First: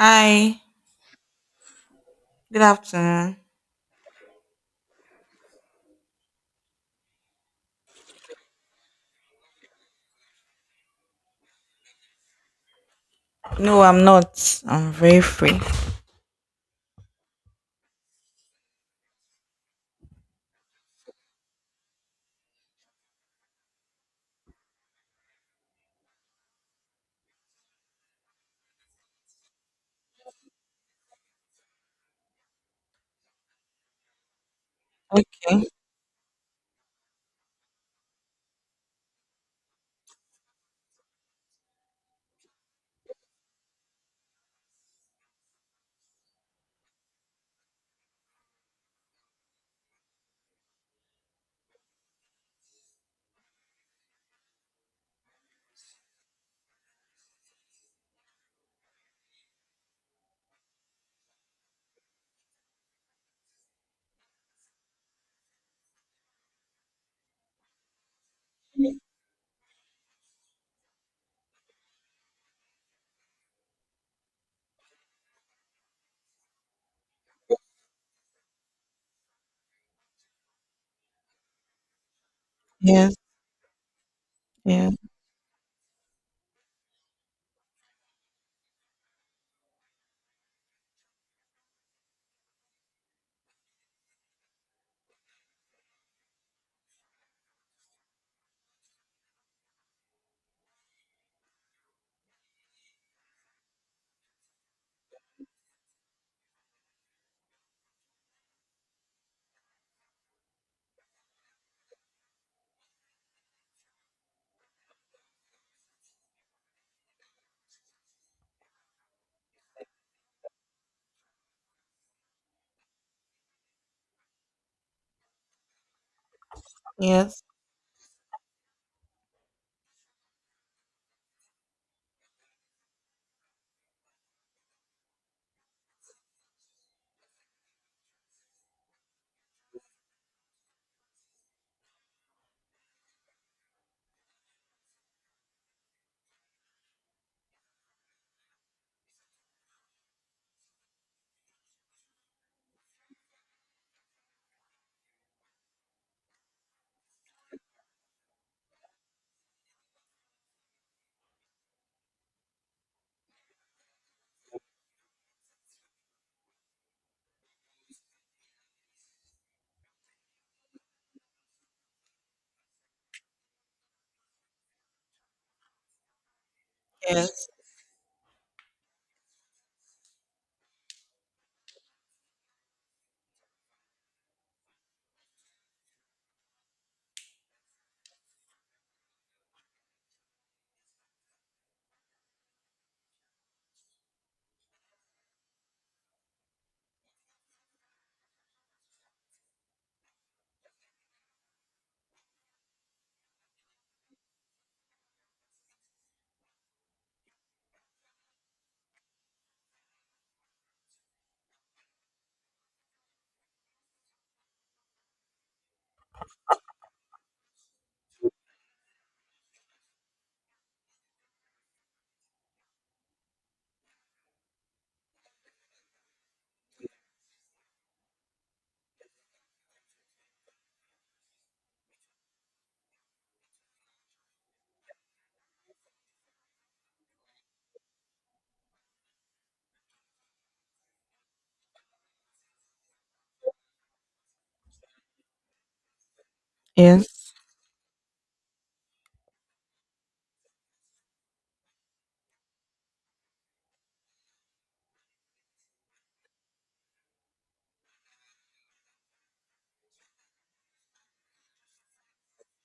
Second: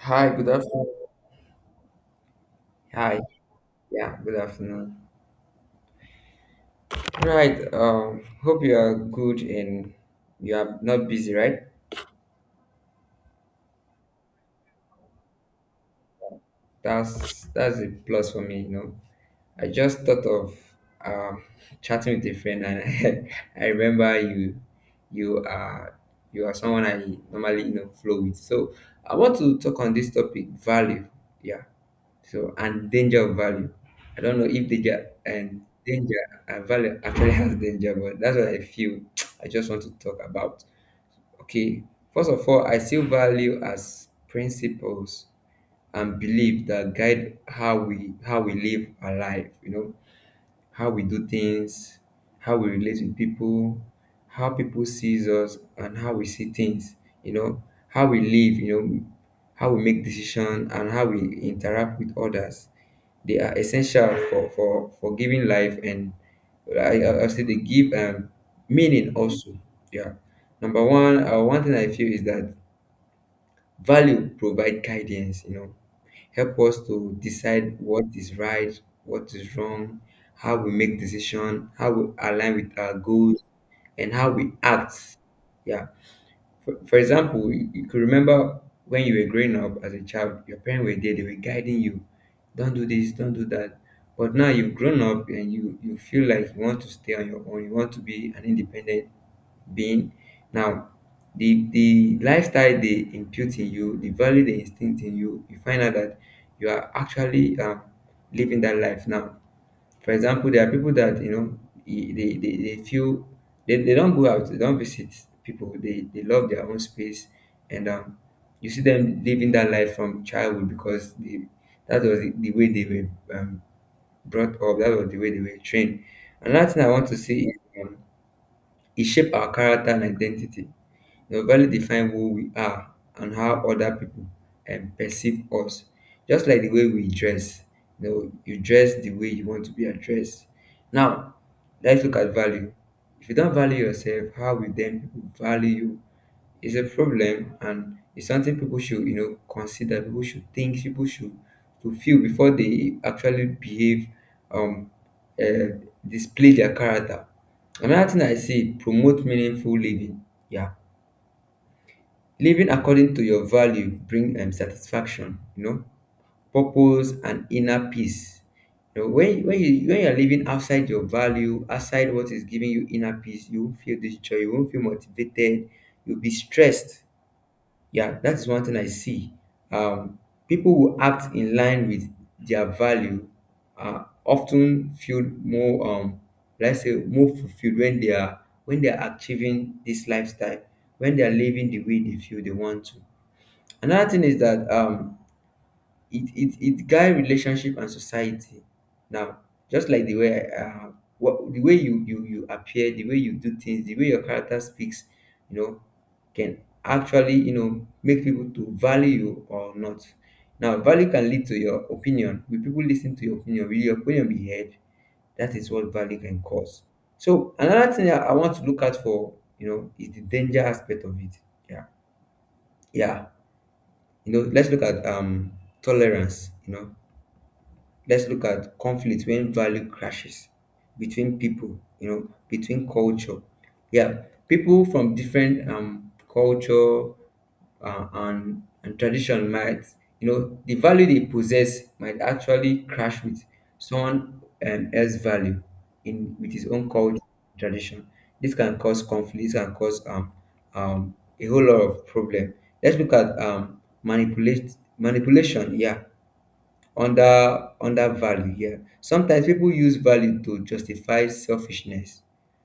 Hi, good afternoon. good Hi, afternoon. yeah, good afternoon. Right, hope you are good and you are not busy, right? No, I'm not. I'm very free. That's a plus for me. I just thought of um chatting with a friend and I remember you are you are someone I normally flow with. So I want to talk on this topic, value. Yeah. So and danger of value. I don't know if danger and Okay. danger and value actually has danger, but that's what I feel I just want to talk about. Okay. First of all, I still value as principles and belief that guide how we live our life, how we do things, how we relate with people, how people sees us, and how we see things. You know, how we live. How we make decisions and how we interact with others. They are essential for giving life, and I say they give meaning also. Yeah. Number one, one thing I feel is that value provide guidance, help us to decide what is right, what is wrong, how we make decision, how we align with our Yes, goals, and how we yes, act. Yeah. For example, you could remember when you were growing up as a child, your parents were there, they were guiding you. Don't do this, don't do that. But now you've grown up and you feel like you want to stay on your own, you want to be an independent being. Now, the lifestyle they impute in you, the value they instinct in you, you find out that you are actually living that life now. For example, there are people that they feel they don't go out, they don't visit people. They love their own space, and you see them living that life from childhood because that was the way they were brought up. That was the way they were trained. Another thing I want to yes, see is um, it shape our character and identity. The value define who we are and how other people perceive us. Just like the way we dress, you dress the way you want to be addressed. Now, let's look at value. If you don't value yourself, how will then people value you? It's a problem, and it's something people should, consider, people should think, people should to feel before they actually behave, um, uh, display their character. Another thing I see, promote meaningful living. Yeah. Living according to your value bring satisfaction, purpose and inner peace. When you're living outside your value, outside what is giving you inner peace, you won't feel this joy, you won't feel motivated, you'll be stressed. yes, Yeah, that is one thing I see. Um, people who act in line with their value are often feel more, let's say, more fulfilled when they are achieving this lifestyle, when they are living the way they feel they want to. Another thing is that it guide relationship and society now, just like the way you appear, the way you do things, the way your character speaks you know can actually make people to value you or not. Now value can lead to your opinion. Will people listen to your opinion? Will your opinion be heard? That is what value can cause. So another thing I want to look at, for you know is the danger aspect of it. Yeah, yeah. Let's look at tolerance. Let's look at conflict when value crashes between people, between culture. Yeah. People from different culture and tradition might, the value they possess might actually crash with someone else value in with his own culture, yes. tradition. This can cause conflict. This can cause a whole lot of problem. Let's look at manipulate manipulation. Yeah. Under value here, sometimes people use value to justify selfishness,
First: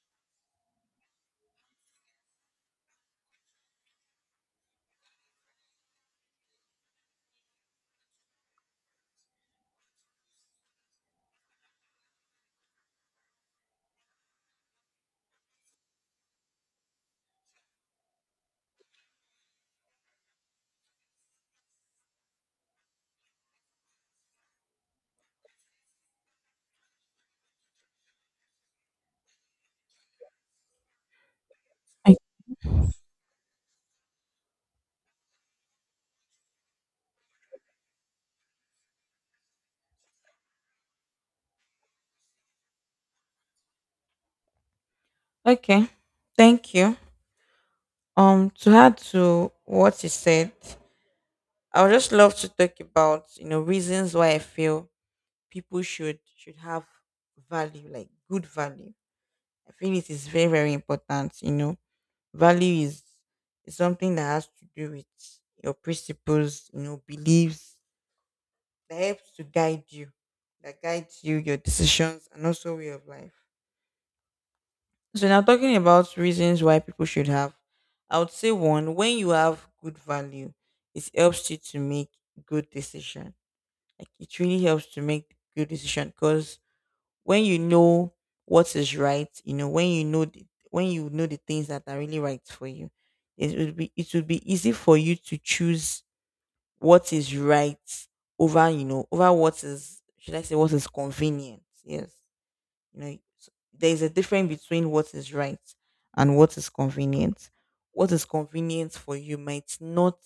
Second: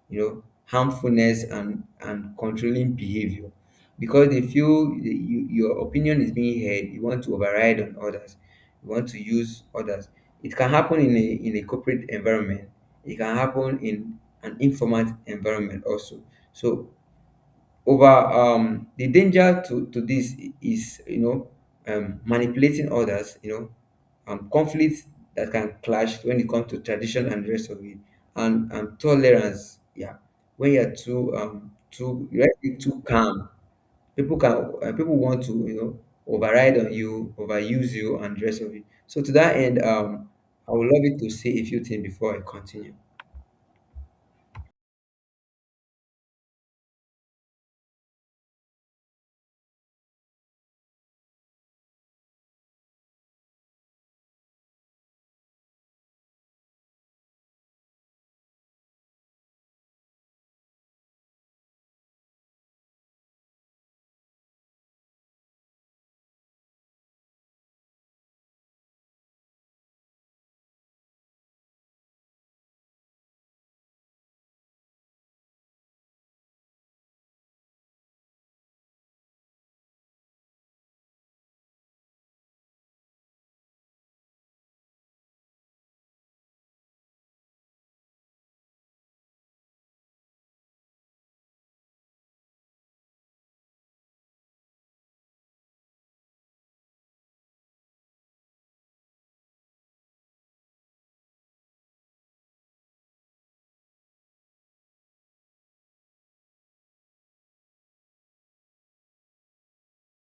harmfulness and controlling behavior because they feel your opinion is being heard. You want to override on others. You want to use others. It can happen in a corporate environment. It can happen in an informal environment also. So, over the danger to this is, manipulating others, conflicts that can clash when it comes to tradition and the rest of it, and tolerance. Yeah. When you're too um O- too you're actually too calm, people can people want to override on you, overuse you and the rest of it. So to that end, I would love it to say a few things before I continue. Okay. Thank you. To add to what you said, I would just love to talk about reasons why I feel people should have value, like good value. I feel it is very, very important. Value is something that has to do with your principles, beliefs that helps to guide you, that guides you, your decisions, and also way of life. So now, talking about reasons why people should have, I would say one, when you have good value, it helps you to make good decision. Like it really helps to make good decision, because when you know what is right, when you know the things that are really right for you, it would be easy for you to choose what is right over you know over what is, should I say, what is convenient. Yes, you know s- there is a difference between what is right and what is convenient. What is convenient for you might not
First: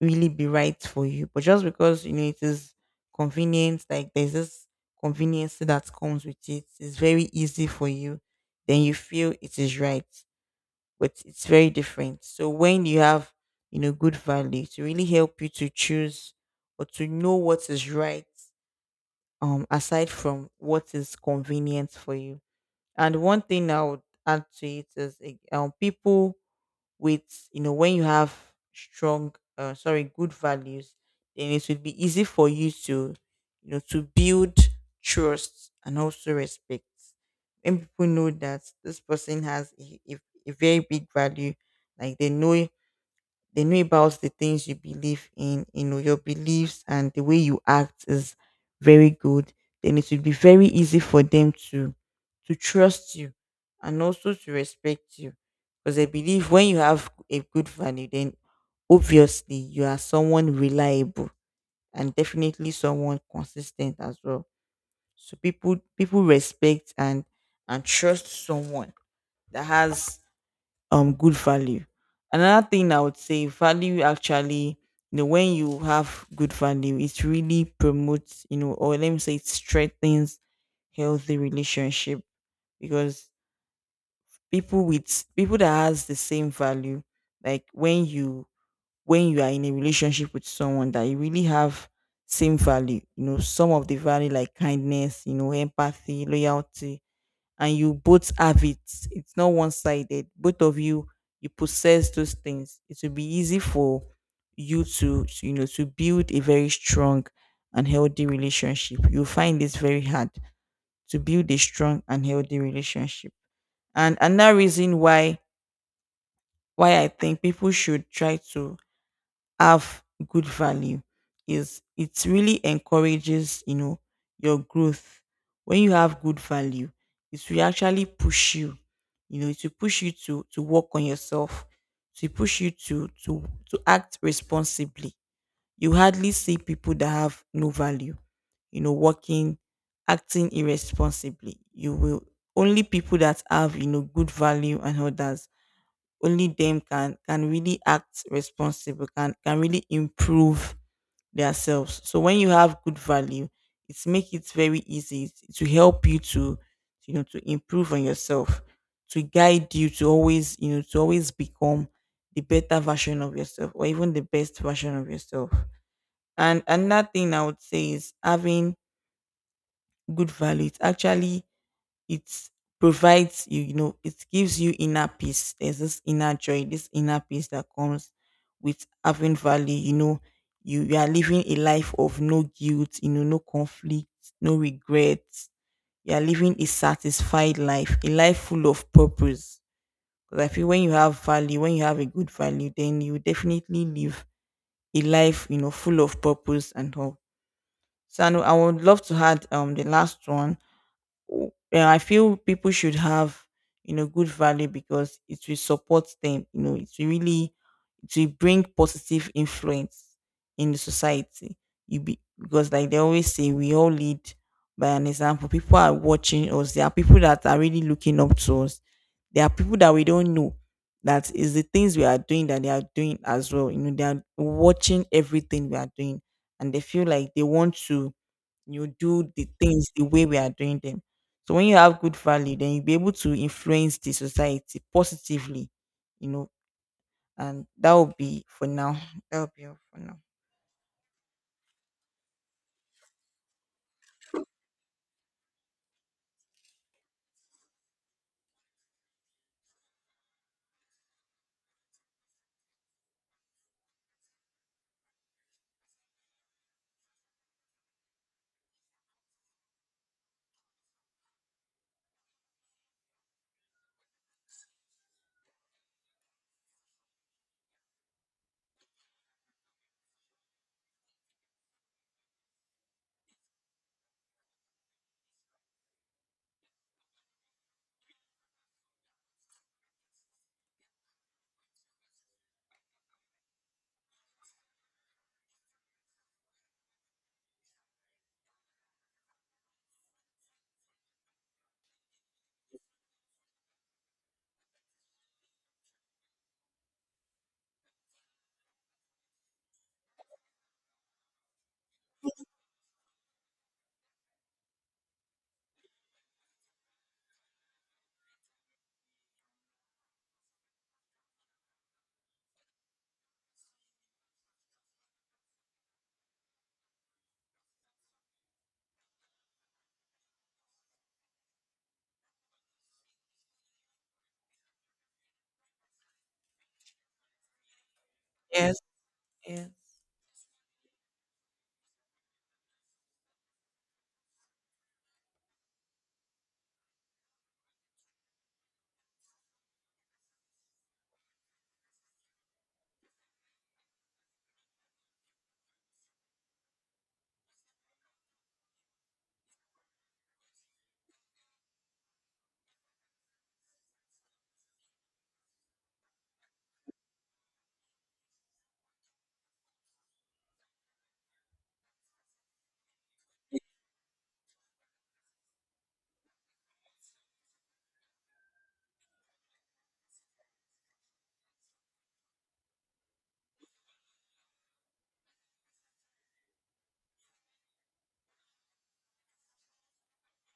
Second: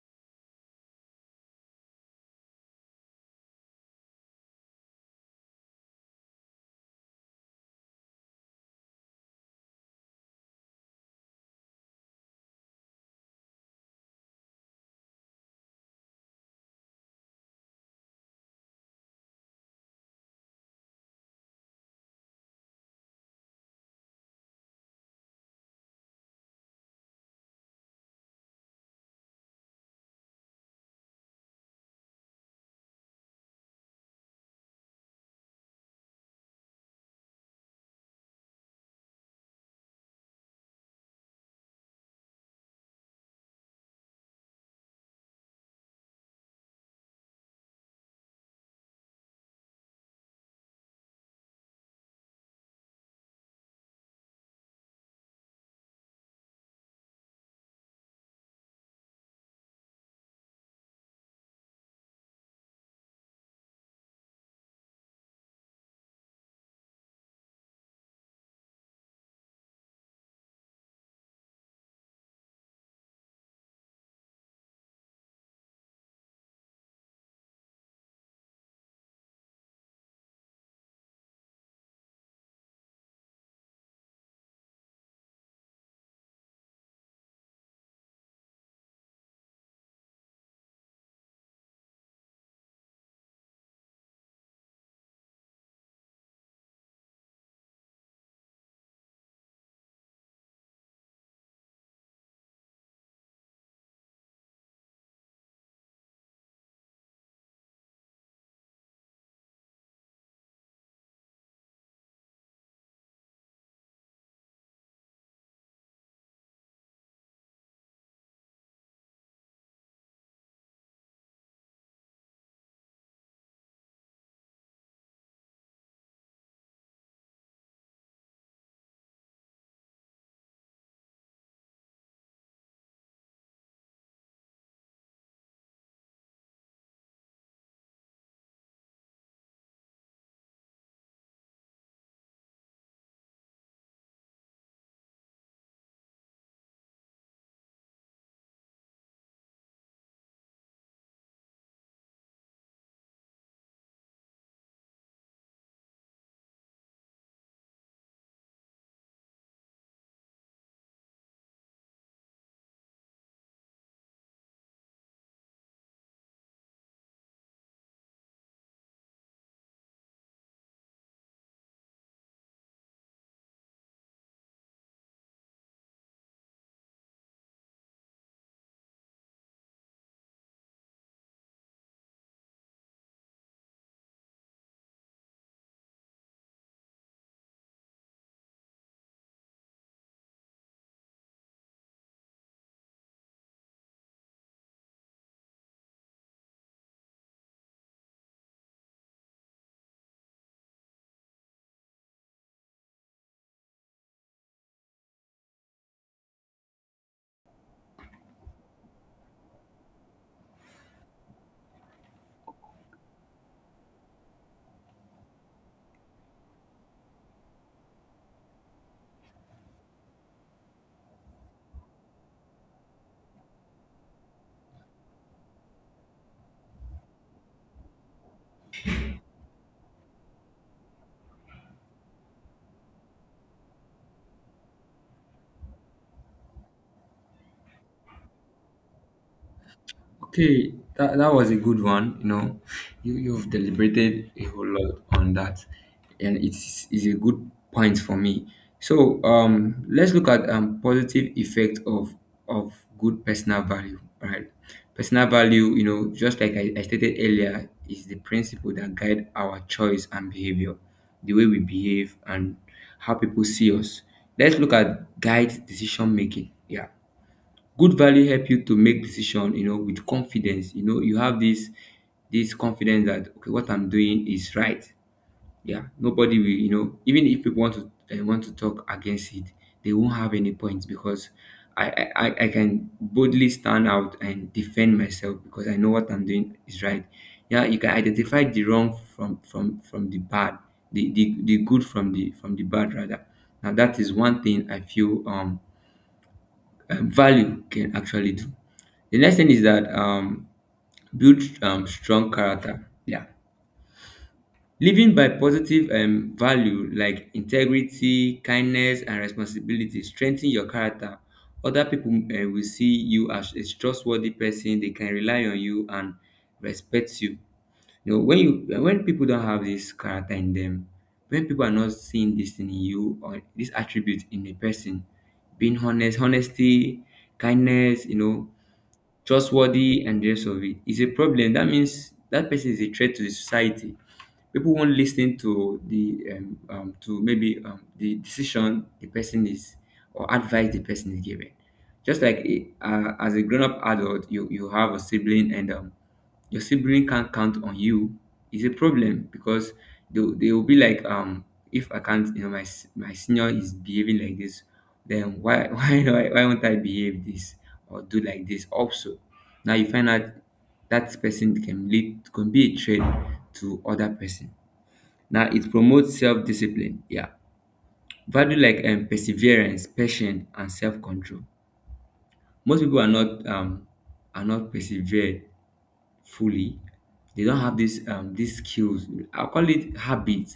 really be right for you, but just because you know it is convenient, like there's this convenience that comes with it, it's very easy for you. Then you feel it is right, but it's very different. So when you have, good value to really help you to choose or to know what is right, aside from what is convenient for you. And one thing I would add to it is, people with, when you have strong, sorry, good values, then it will be easy for you to you know to build trust and also respect. When people know that this person has a very big value, like they know about the things you believe in, your beliefs, and the way you act is very good, then it will be very easy for them to trust you and also to respect you. Because I believe when you have a good value, then obviously you are someone reliable, and definitely someone consistent as well. So people respect and trust someone that has good value. Another thing I would say, value actually, when you have good value, it really promotes, or let me say, it strengthens healthy relationship. Because people that has the same value, like when you are in a relationship with someone that you really have same value, some of the value like kindness, empathy, loyalty, and you both have it, it's not one sided, both of you possess those things, it will be easy for you to, you know to build a very strong and healthy relationship. You find this very hard to build a strong and healthy relationship. And another reason why I think people should try to have good value is, it really encourages, your growth. When you have good value, it will actually push you you know it will push you to work on yourself, to push you to act responsibly. You hardly see people that have no value, you know working acting irresponsibly. You will Only people that have, good value and others, only them can really act responsible, can really improve themselves. So when you have good value, it's make it very easy to help you to improve on yourself, to guide you to always you know to always become the better version of yourself, or even the best version of yourself. And another thing I would say is, having good value, it actually it provides you. It gives you inner peace. There's this inner joy, this inner peace that comes with having value. You are living a life of no guilt, no conflict, no regrets. You are living a satisfied life, a life full of purpose. Because I feel when you have value, when you have a good value, then you definitely live a life, full of purpose and hope. So, I would love to add the last one, yeah, I feel people should have, good value, because it will support them. It will bring positive influence in the society. You be because, like they always say, we all lead by an example. People are watching us. There are people that are really looking up to us. There are people that we don't know that is the things we are doing that they are doing as well. They are watching everything we are doing, and they feel like they want to do the things the way we are doing them. So when you have good value, then you'll be able to influence the society positively, you know, and that will be for now. That will be all for now. Okay, that was a good one. You've deliberated a whole lot on that, and it's a good point for me. So let's look at positive effect of good personal value, right? Personal value, just like I stated earlier, is the principle that guide our choice and behavior, the way we behave and how people see us. Let's look at guide decision making. Yeah, good value help you to make decision with confidence. You have this confidence that okay, what I'm doing is right. Yeah. Nobody will, even if people want to talk against it, they won't have any points because I, I can boldly stand out and defend myself because I know what I'm doing is right. Yeah, you can identify the wrong from the bad, the good from the bad, rather. Now, that is one thing I feel value can actually do. The next thing is that build strong character. Yeah. Living by positive value like integrity, kindness, and responsibility strengthen your character. Other people will see you as a trustworthy person; they can rely on you and respect you. You know, when you when people don't have this character in them, when people are not seeing this in you or this attribute in a person, being honesty, kindness, Yes, yes, trustworthy and rest of it, is a problem. That means that person is a threat to the society. People won't listen to the to maybe the decision the person is, or advice the person is giving. Just like as a grown up adult, you have a sibling and your sibling can't count on you is a problem, because they will be like, if I can't, my senior is behaving like this, then why why won't I behave this or do like this also? Now you find out that person can be a threat to other person. Now it promotes self-discipline. Yeah. Value like perseverance, patience, and self-control. Most people are not, persevered fully. They don't have this, these skills. I call it habit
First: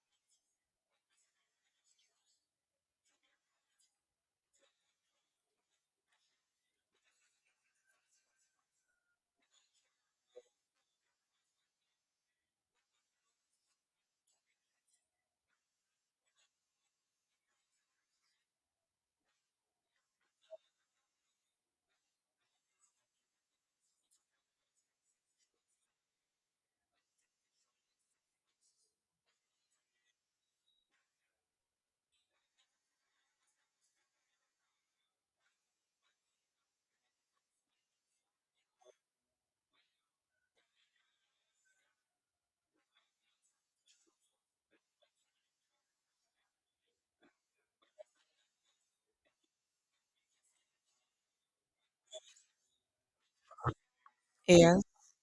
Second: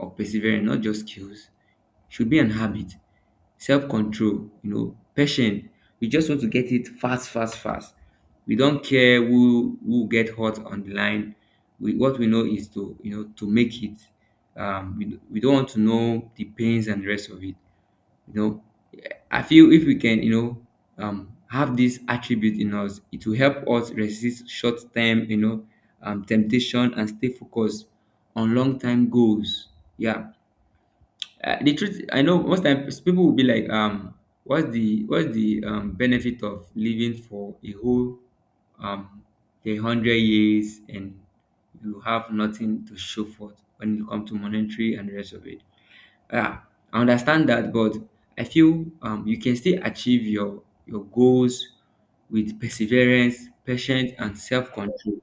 of persevering, not just skills; should be an habit. Self-control, patient. We just want to get it fast fast fast. We don't care who get hurt on the line. We what we know is to, to make it, we don't want to know the pains and the rest of it. you know I feel if we can, have this attribute in us, it will help us resist short-term, temptation, and stay focused on long-term goals. Yeah. The truth, I know most times people will be like, what's the benefit of living for a whole um 100 years and you have nothing to show for it when it comes to monetary and the rest of it. Yeah, I understand that, but I feel you can still achieve your goals with perseverance, patience, and yes. self-control.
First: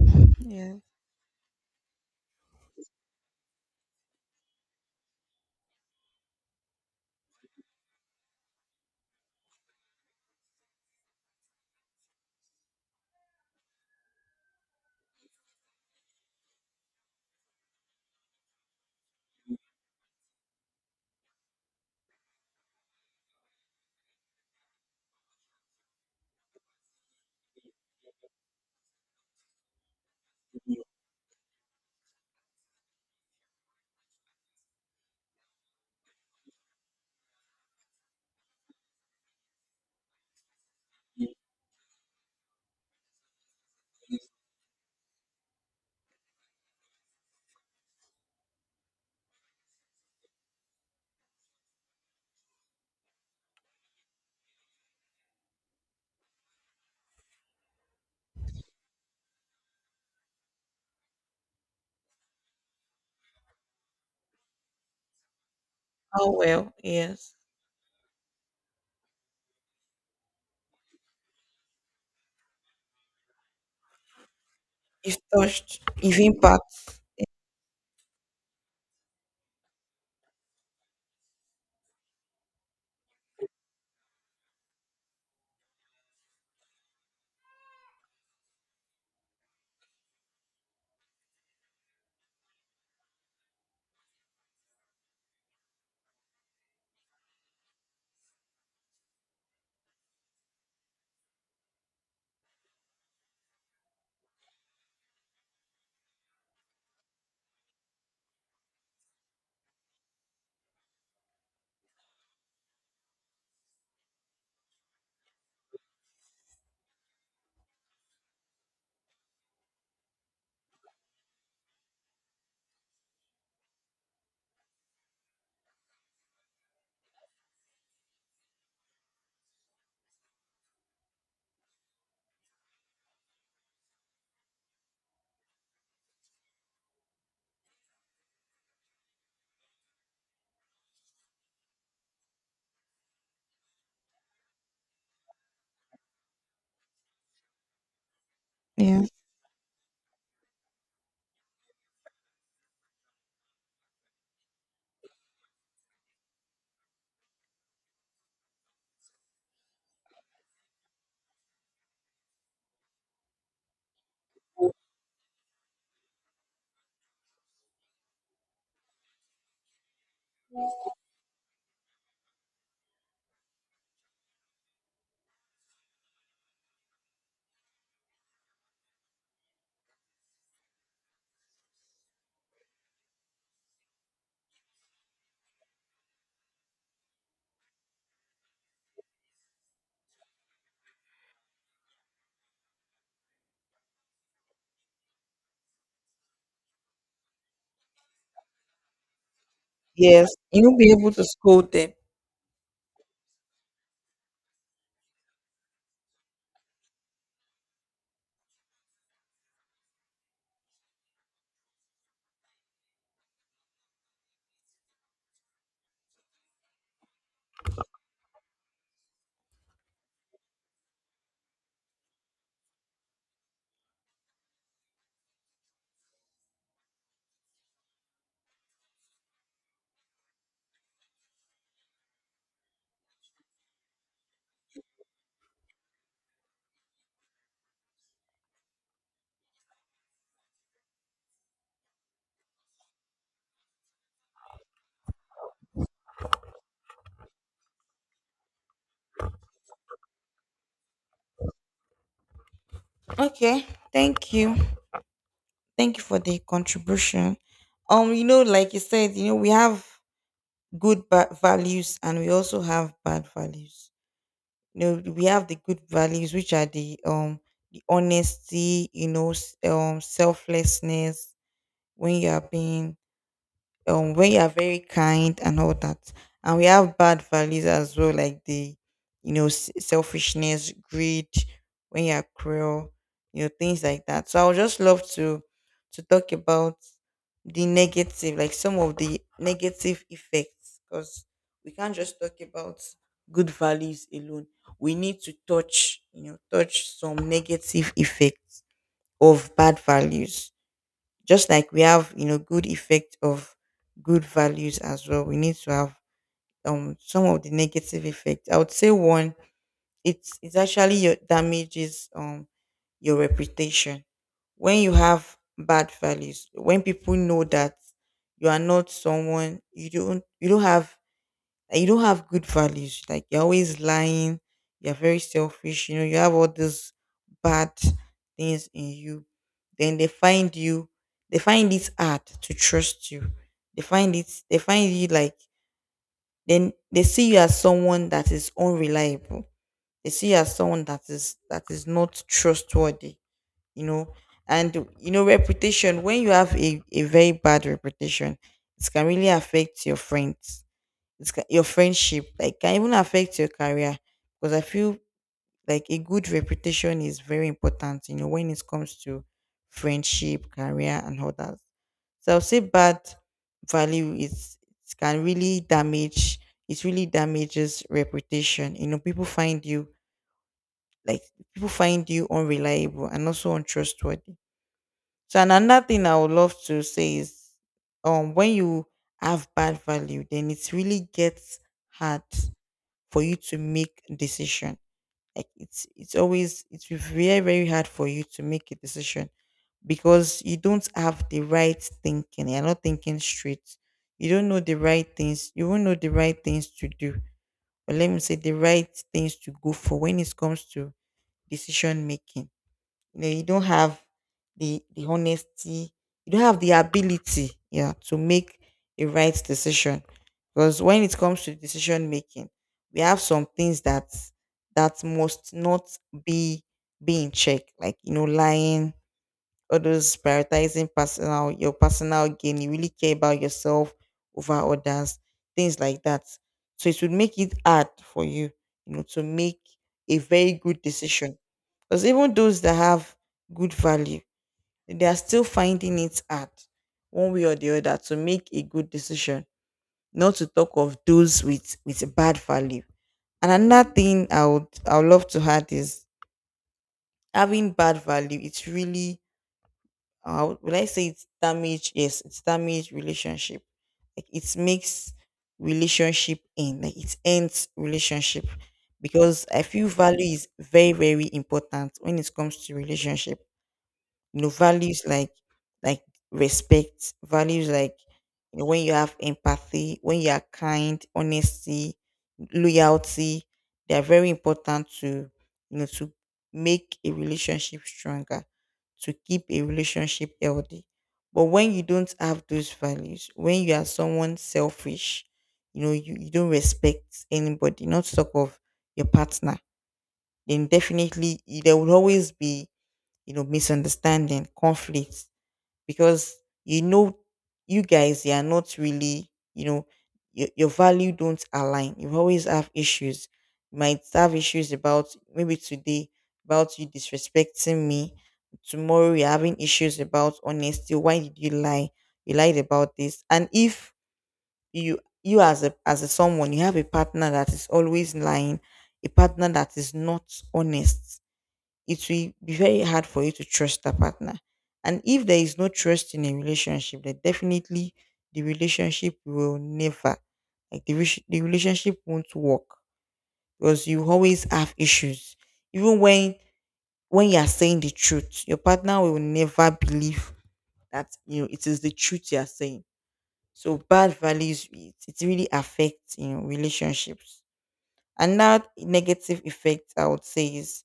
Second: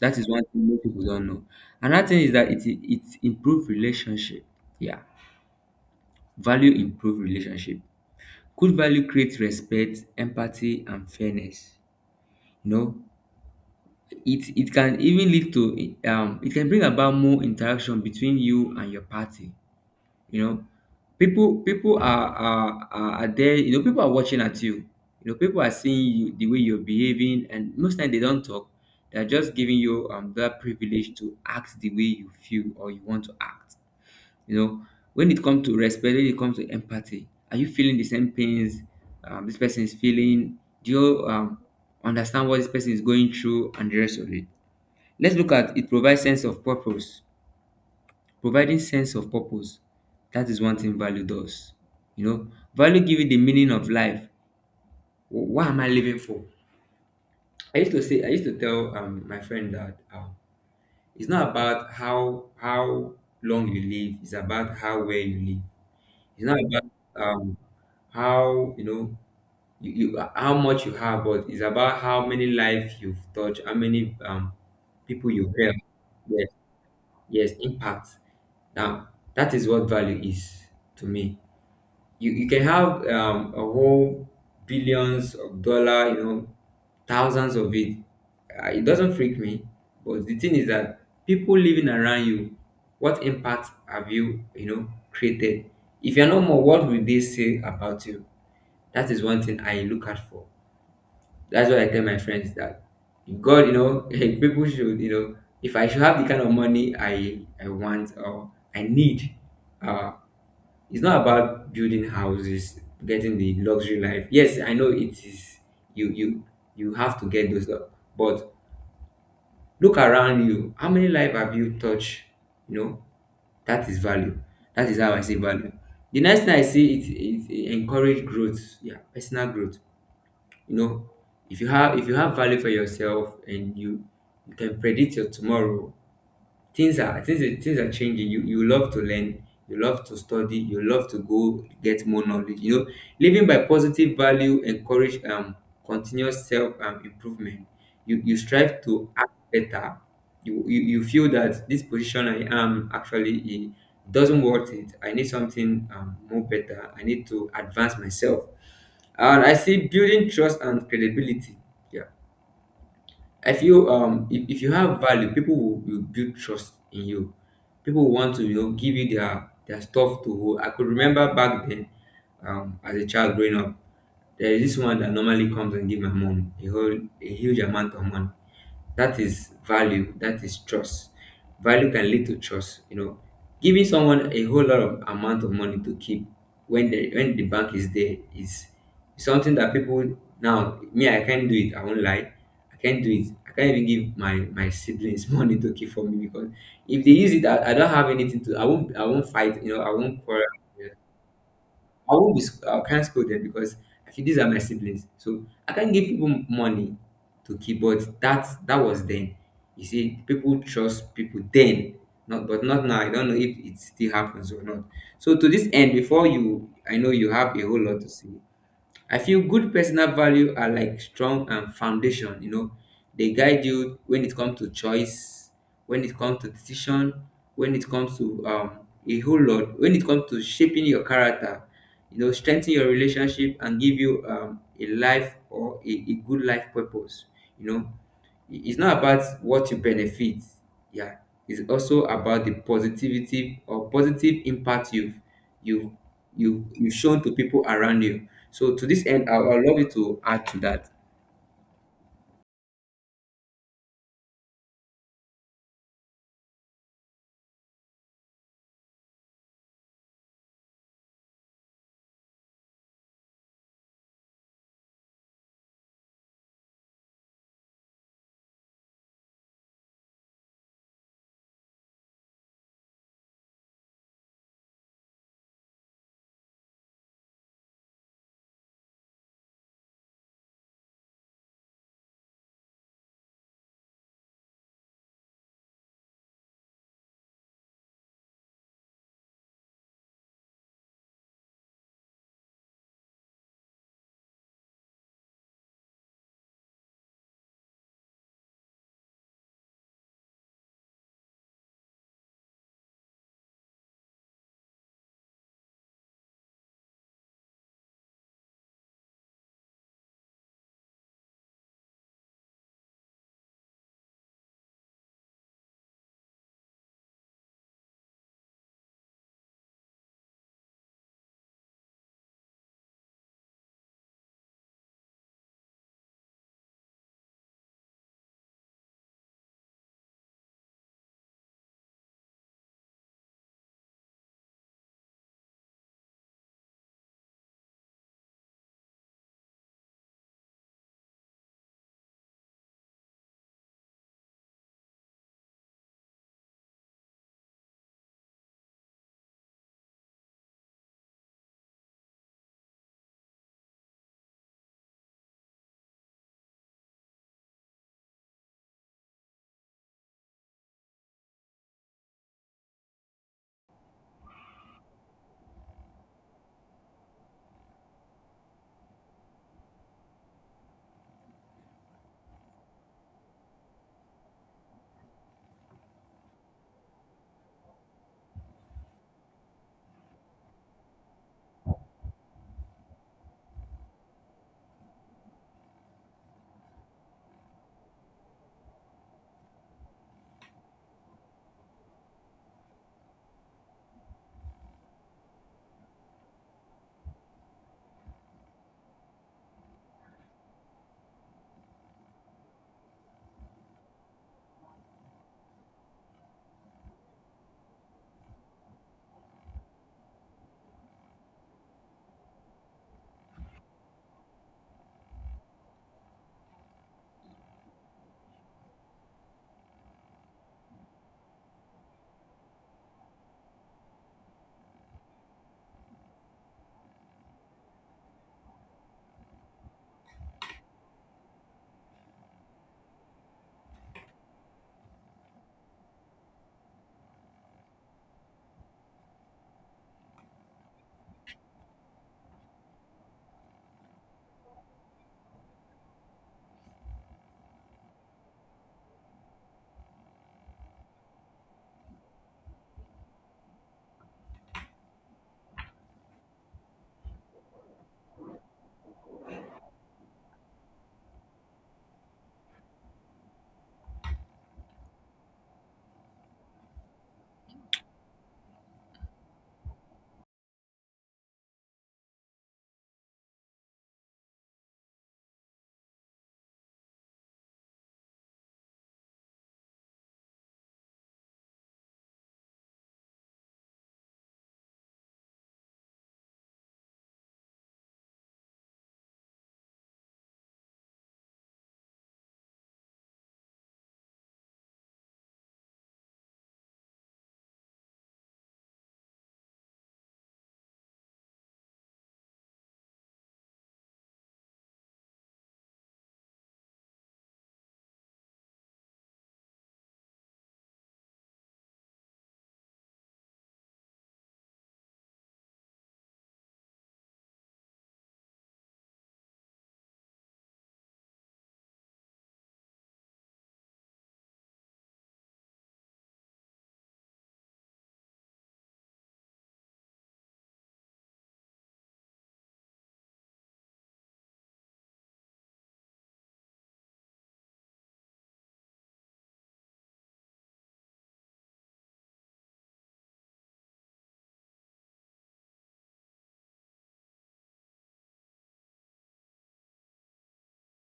That is one thing Yes. most people don't know. Another thing is that it improve relationship. Yeah, value improve relationship. Good value creates respect, empathy, and fairness. You know, it can even lead to, it can bring about more interaction between you and your party. You know, people are, are there. People are watching at you. People are seeing you the way you're behaving, and most times they don't talk. They're just giving you that privilege to act the way you feel or you want to act. You know, when it comes to respect, when it comes to empathy, are you feeling the same pains this person is feeling? Do you understand what this person is going through and the rest of it? Let's look at it provides sense of purpose. Providing sense of purpose, that is one thing value does. You know, value give you the meaning of life. What am I living for? I used to say, I used to tell my friend that it's not about how long you live; it's about how well you live. Oh It's not well, about yes. um, how you know you how much you have, but it's about how many life you've touched, how many If people you've helped. touched, if Yeah. impacts, Yes, impact. Now, that is what value is to me. You can have a whole billions of dollar, you know, thousands of it. It doesn't freak me, but the thing is that people living around you, what impact have you, you know, created? If you're no more, what will they say about you? That is one thing I look out for. That's what I tell my friends that if God, you know, if people should, you know, if I should have the kind of money I want or I need, uh, it's not about building houses, getting the luxury life. Yes, I know it is. You you have to get those stuff, but look around you. How many life have you touched? You know, that is value. That is how I see value. The next thing I see it, encourage growth, yeah, personal growth. You know, if you have value for yourself and you can predict your tomorrow, things are things are changing. You love to learn, you love to study, you love to go get more knowledge, you know, living by positive value encourage continuous self improvement. You strive yes, to act better, you feel that this position I am actually it doesn't worth it. I need something more better, I need to advance myself. And I see building trust and credibility, yeah. I feel if you have value, people will build trust in you. People will want to you know give you their stuff to hold. I could remember back then, as a child growing up, there is this one that normally comes and give my mom a whole a huge amount of money. That is value. That is trust. Value can lead to trust. You know, giving someone a whole lot of amount of money to keep when the bank is there is something that people now me I can't do it. I won't lie. I can't do it. I can't even give my siblings money to keep for me because if they use it, I don't have anything to. I won't. I won't fight. You know, I won't yes, quarrel. you'll be able to scold them. I won't be. I can't scold them because I feel these are my siblings, so I can't give people money to keep. But that was then. You see, people trust people then, not but not now. I don't know if it still happens or not. So to this end, before you, I know you have a whole lot to say. I feel good personal value are like strong and foundation, you know. They guide you when it comes to choice, when it comes to decision, when it comes to a whole lot, when it comes to shaping your character, you know, strengthen your relationship and give you a life or a good life purpose, you know. It's not about what you benefit, yeah. It's also about the positivity or positive impact you've you you've shown to people around you. So to this end, I would love you to add to that. Okay, thank you, thank you for the contribution. Like you said, we have good values, and we also have bad values. We have the good values, which are the honesty, selflessness, when you are being when you are very kind and all that. And we have bad values as well, like the you know s- selfishness, greed, when you are cruel, things like that. So I would just love to talk about the negative, like some of the negative effects, because we can't just talk about good values alone. We need to touch you know touch some negative effects of bad values, just like we have, good effect of good values as well. We need to have some of the negative effect. I would say one, it's actually your damages, your reputation. When you have bad values, when people know that you are not someone, you don't have, like, you don't have good values, like you're always lying, you're very selfish, you have all these bad things in you, then they find you, they find it hard to trust you. They find it. They find you like. Then they see you as someone that is unreliable. They see you as someone that is not trustworthy. You know, and reputation. When you have a very bad reputation, it can really affect your friends, your friendship, like, can even affect your career, because I feel like a good reputation is very important when it comes to friendship, career, and others. So I'll say bad value is, it can really damage it really damages reputation. People find you, like, people find you unreliable and also untrustworthy. So, and another thing I would love to say is, when you have bad value, then it really gets hard for you to make decision. Like it's always, it's very very hard for you to make a decision, because you don't have the right thinking. You're not thinking straight. You don't know the right things. You won't know the right things to do. Or let me say the right things to go for. When it comes to decision making, you don't have the honesty, you don't have the ability, yeah, to make a right decision. Because when it comes to decision making, we have some things that must not be be in check, like, lying. Others, prioritizing personal your personal gain. You really care about yourself over others, things like that. So it would make it hard for you to make a very good decision, because even those that have good value, they are still finding it hard, one way or the other, to make a good decision. Not to talk of those with bad value. And another thing I would love to add is having bad value. It's really, will I say it's damaged? Yes, it's damaged relationship. Like it makes relationship end. Like it ends relationship because I feel value is very important when it comes to relationship, you know, values like like respect, values like, you know, when you have empathy, when you are kind, honesty, loyalty, they are very important to, you know to make a relationship stronger, to keep a relationship healthy. But when you don't have those values, when you are someone selfish, you know, you don't respect anybody, not to talk of your partner, then definitely there will always be, you know, misunderstanding, conflicts, because, you know, you guys, you are not really, you know, your value don't align. You always have issues. You might have issues about maybe today, about you disrespecting me. Tomorrow you're having issues about honesty. Why did you lie? You lied about this. And if you, as a someone, you have a partner that is always lying, a partner that is not honest, it will be very hard for you to trust a partner. And if there is no trust in a relationship, then definitely the relationship will never, like the relationship won't work because you always have issues. Even when you are saying the truth, your partner will never believe that, you know, it is the truth you are saying. So bad values, it really affects, you know, relationships. Another negative effect I would say is,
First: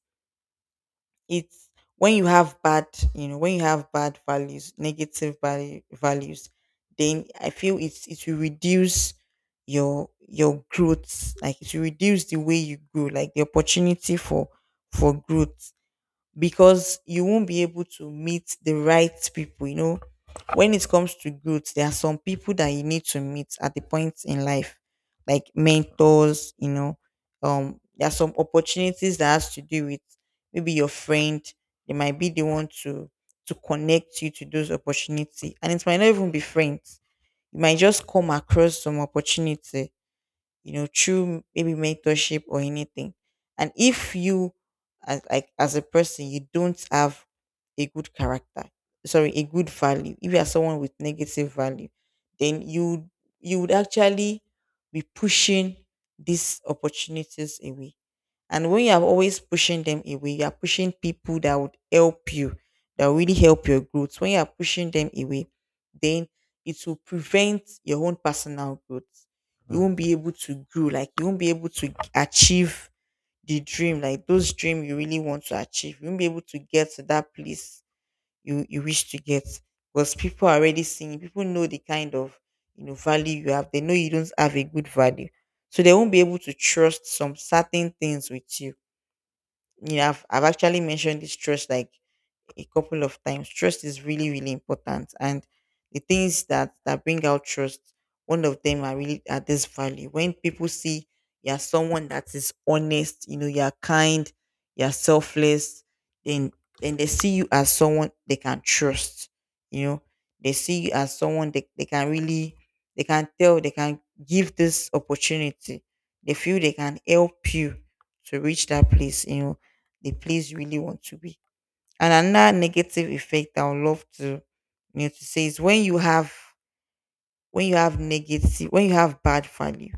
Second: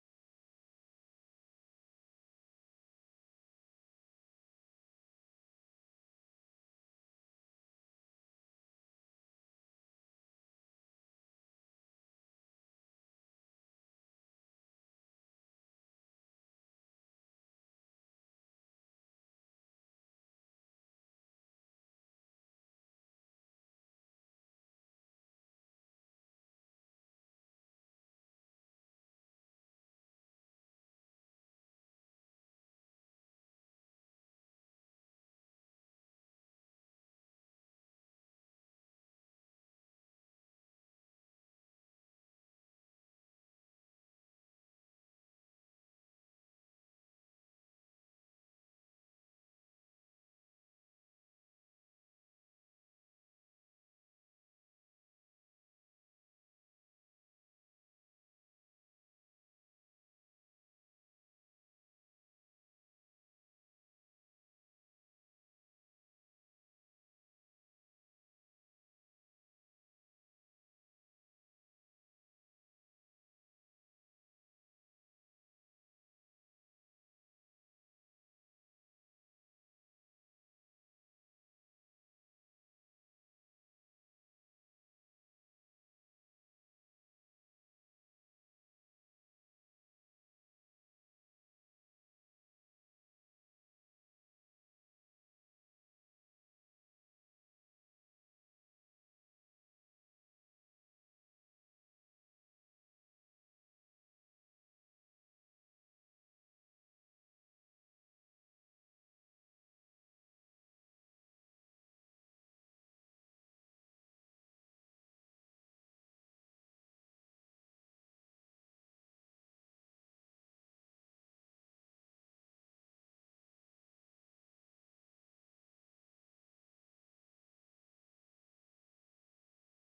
it's when you have bad, you know, when you have bad values, negative values, then I feel it will reduce your growth. Like it will reduce the way you grow, like the opportunity for growth, because you won't be able to meet the right people. You know, when it comes to growth, there are some people that you need to meet at the point in life, like mentors, you know, there are some opportunities that has to do with maybe your friend, they might be the one to connect you to those opportunity, and it might not even be friends. You might just come across some opportunity, you know, through maybe mentorship or anything. And if you, as a person, you don't have a good character, sorry, a good value. If you are someone with negative value, then you would actually be pushing these opportunities away, and when you are always pushing them away, you are pushing people that would help you, that will really help your growth. When you are pushing them away, then it will prevent your own personal growth. You won't be able to grow, like you won't be able to achieve the dream, like those dreams you really want to achieve. You won't be able to get to that place you wish to get. Because people are already seeing, people know the kind of, you know, value you have. They know you don't have a good value. So they won't be able to trust some certain things with you. Yeah, I've actually mentioned this trust, like a couple of times. Trust is really, really important. And the things that bring out trust, one of them are really at this value. When people see you're someone that is honest, you know, you're kind, you're selfless, then then they see you as someone they can trust. You know, they see you as someone they can really, they can give this opportunity. They feel they can help you to reach that place, you know, the place you really want to be. And another negative effect I would love to, say is, when you have, when you have negative when you have bad value.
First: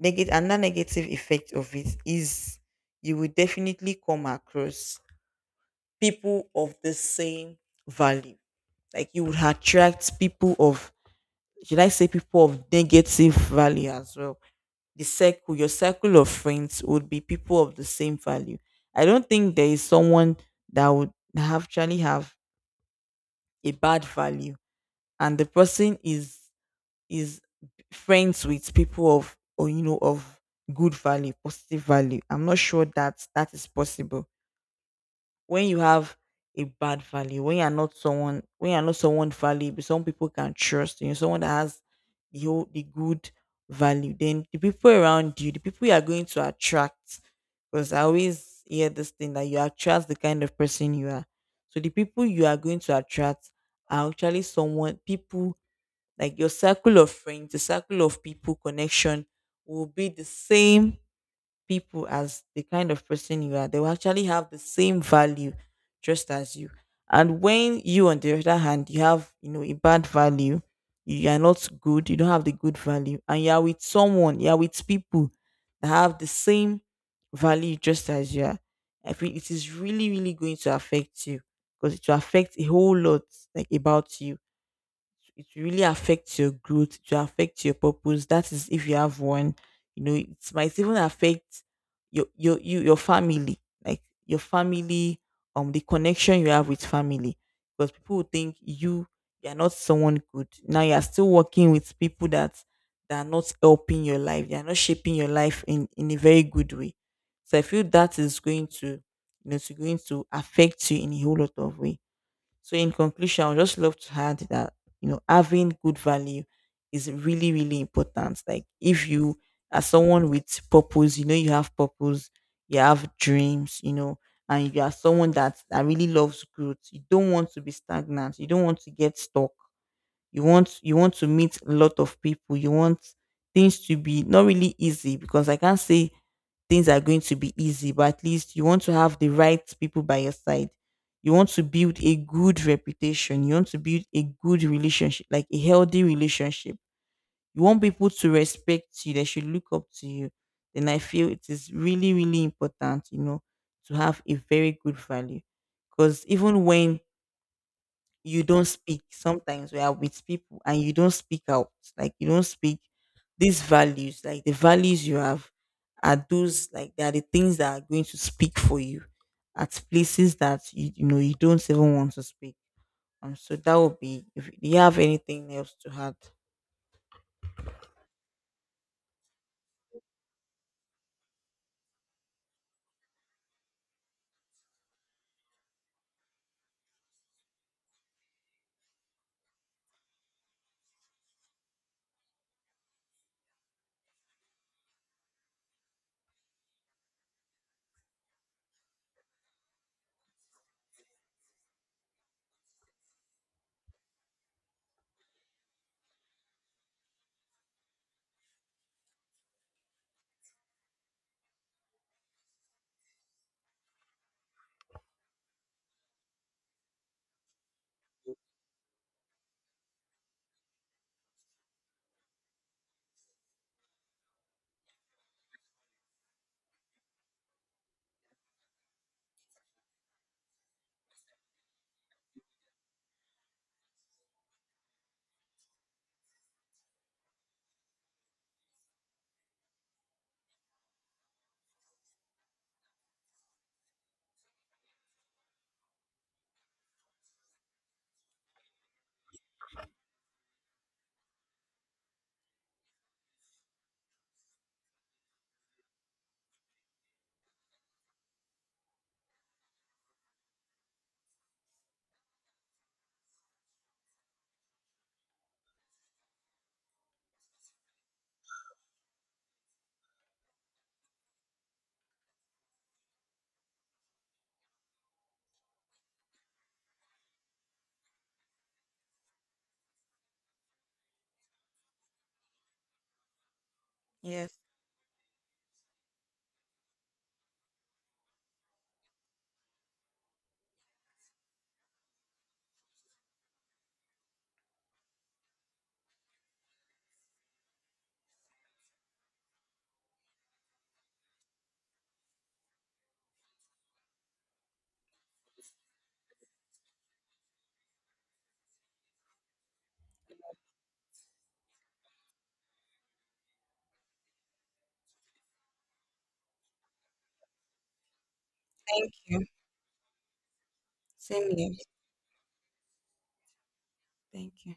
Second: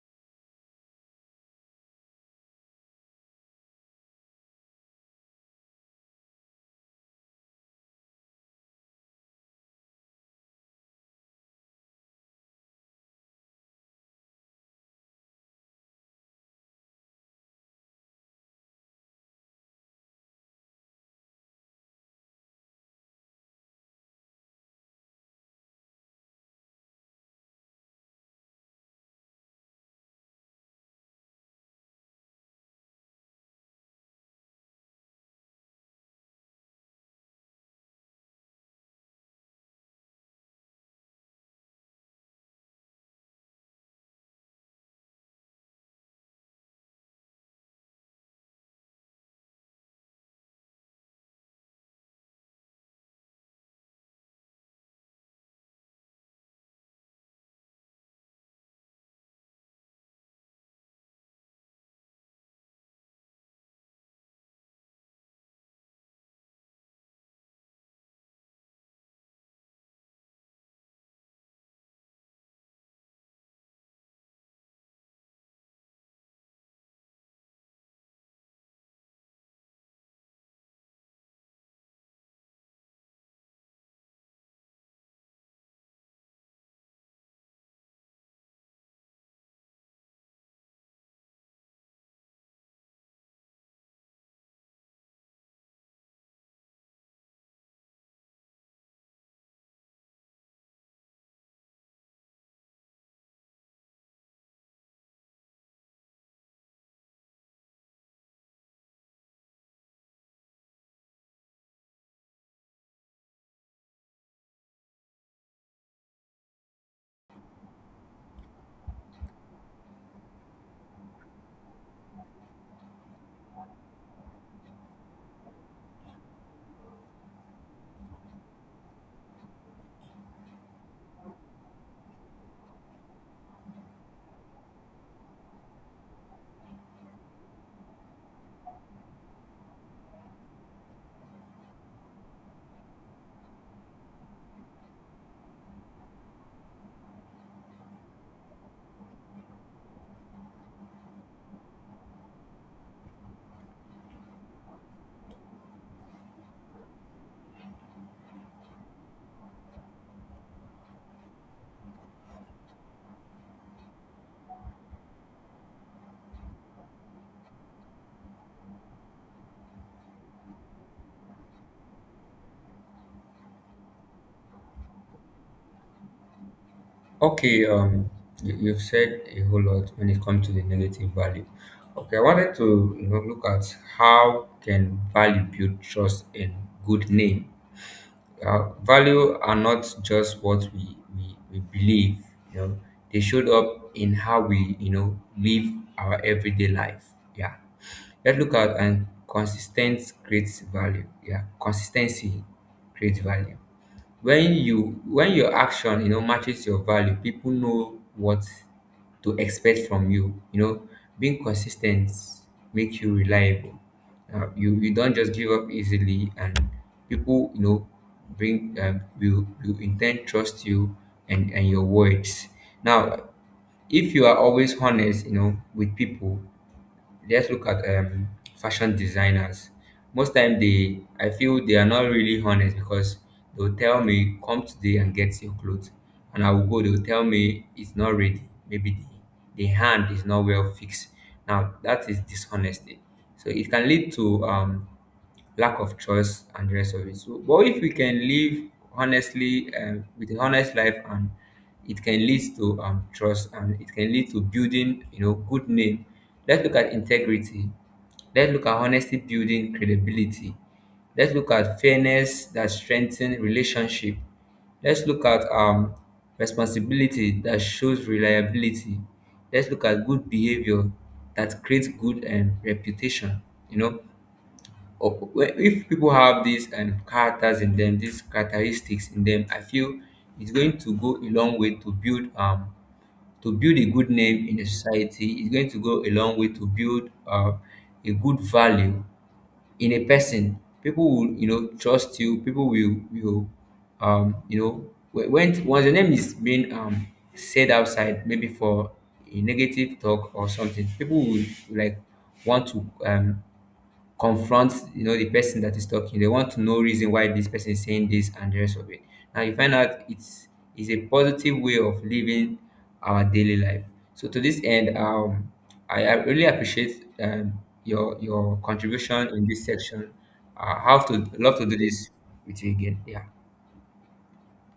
Negative Another negative effect of it is you will definitely come across people of the same value. Like you would attract people of, should I say, people of negative value as well. The circle, your circle of friends would be people of the same value. I don't think there is someone that would actually have a bad value, and the person is is friends with people of, or you know, of good value, positive value. I'm not sure that that is possible. When you have a bad value, when you're not someone, valuable, some people can trust you, someone that has the good value, then the people around you, the people you are going to attract, because I always hear this thing that you attract the kind of person you are. So the people you are going to attract are actually someone people, like your circle of friends, the circle of people connection will be the same people as the kind of person you are. They will actually have the same value just as you. And when you, on the other hand, you have, you know, a bad value, you are not good, you don't have the good value, and you are with someone, you are with people that have the same value just as you are, I feel it is really, really going to affect you, because it will affect a whole lot, like about you. It really affects your growth, to affect your purpose, that is if you have one. You know, it might even affect your family, like your family, the connection you have with family, because people will think you, you're not someone good, now you're still working with people that they are not helping your life, they are not shaping your life in a very good way. So I feel that is going to, you know, it's going to affect you in a whole lot of way. So in conclusion, I would just love to add that, you know, having good value is really, really important. Like if you are someone with purpose, you know, you have purpose, you have dreams, you know, and you are someone that really loves growth. You don't want to be stagnant, you don't want to get stuck. You want you want to meet a lot of people, you want things to be not really easy, because I can't say things are going to be easy, but at least you want to have the right people by your side. You want to build a good reputation, you want to build a good relationship, like a healthy relationship. You want people to respect you, they should look up to you. Then I feel it is really, really important, you know, to have a very good value. Because even when you don't speak, sometimes we are with people and you don't speak out, like you don't speak, these values, like the values you have, are those, like they are the things that are going to speak for you at places that you know, you don't even want to speak. Um, so that would be, if you have anything else to add. Okay, you- you've said a whole lot when it comes to the negative value. Okay, I wanted to you know, look at how can value build trust and good name. Value are not just what we believe, you know, they showed up in how we you know live our everyday life, yeah. Let's look at and consistent creates value, yeah, consistency creates value. When you when your action you know matches your value, people know what to expect from you. You know, being consistent ten make you reliable. You you don't just give up easily and people you know bring will intend trust you and your words. Now, if you are always honest, you know, with people, let's look at fashion designers. Most time they I feel they are not really honest because they'll tell me come today and get your clothes and I will go, they'll tell me it's not ready. Maybe the hand is not well fixed. Now that is dishonesty. So it can lead to lack of choice and the rest of it. So, but if we can live honestly with a honest life, and it can lead to trust, and it can lead to building, you know, good name. Let's look at integrity. Let's look at honesty building credibility. Let's look at fairness that strengthens relationship. Let's look at responsibility that shows reliability. Let's look at good behavior that creates good reputation. You know, or if people have these characters in them, these characteristics in them, I feel it's going to go a long way to build a good name Yes. in a society. It's going to go a long way to build a good value in a person. People will you know trust you. People will you know when once your name is being said outside, maybe for a negative talk or something, people will like want to confront you know the person that is talking. They want to know reason why this person is saying this and the rest of it. Now you find out it's is a positive way of living our daily life. So to this end, I really appreciate your Thank contribution in you. this section. I have to Same love to here. do this with you again. Yeah. Thank you.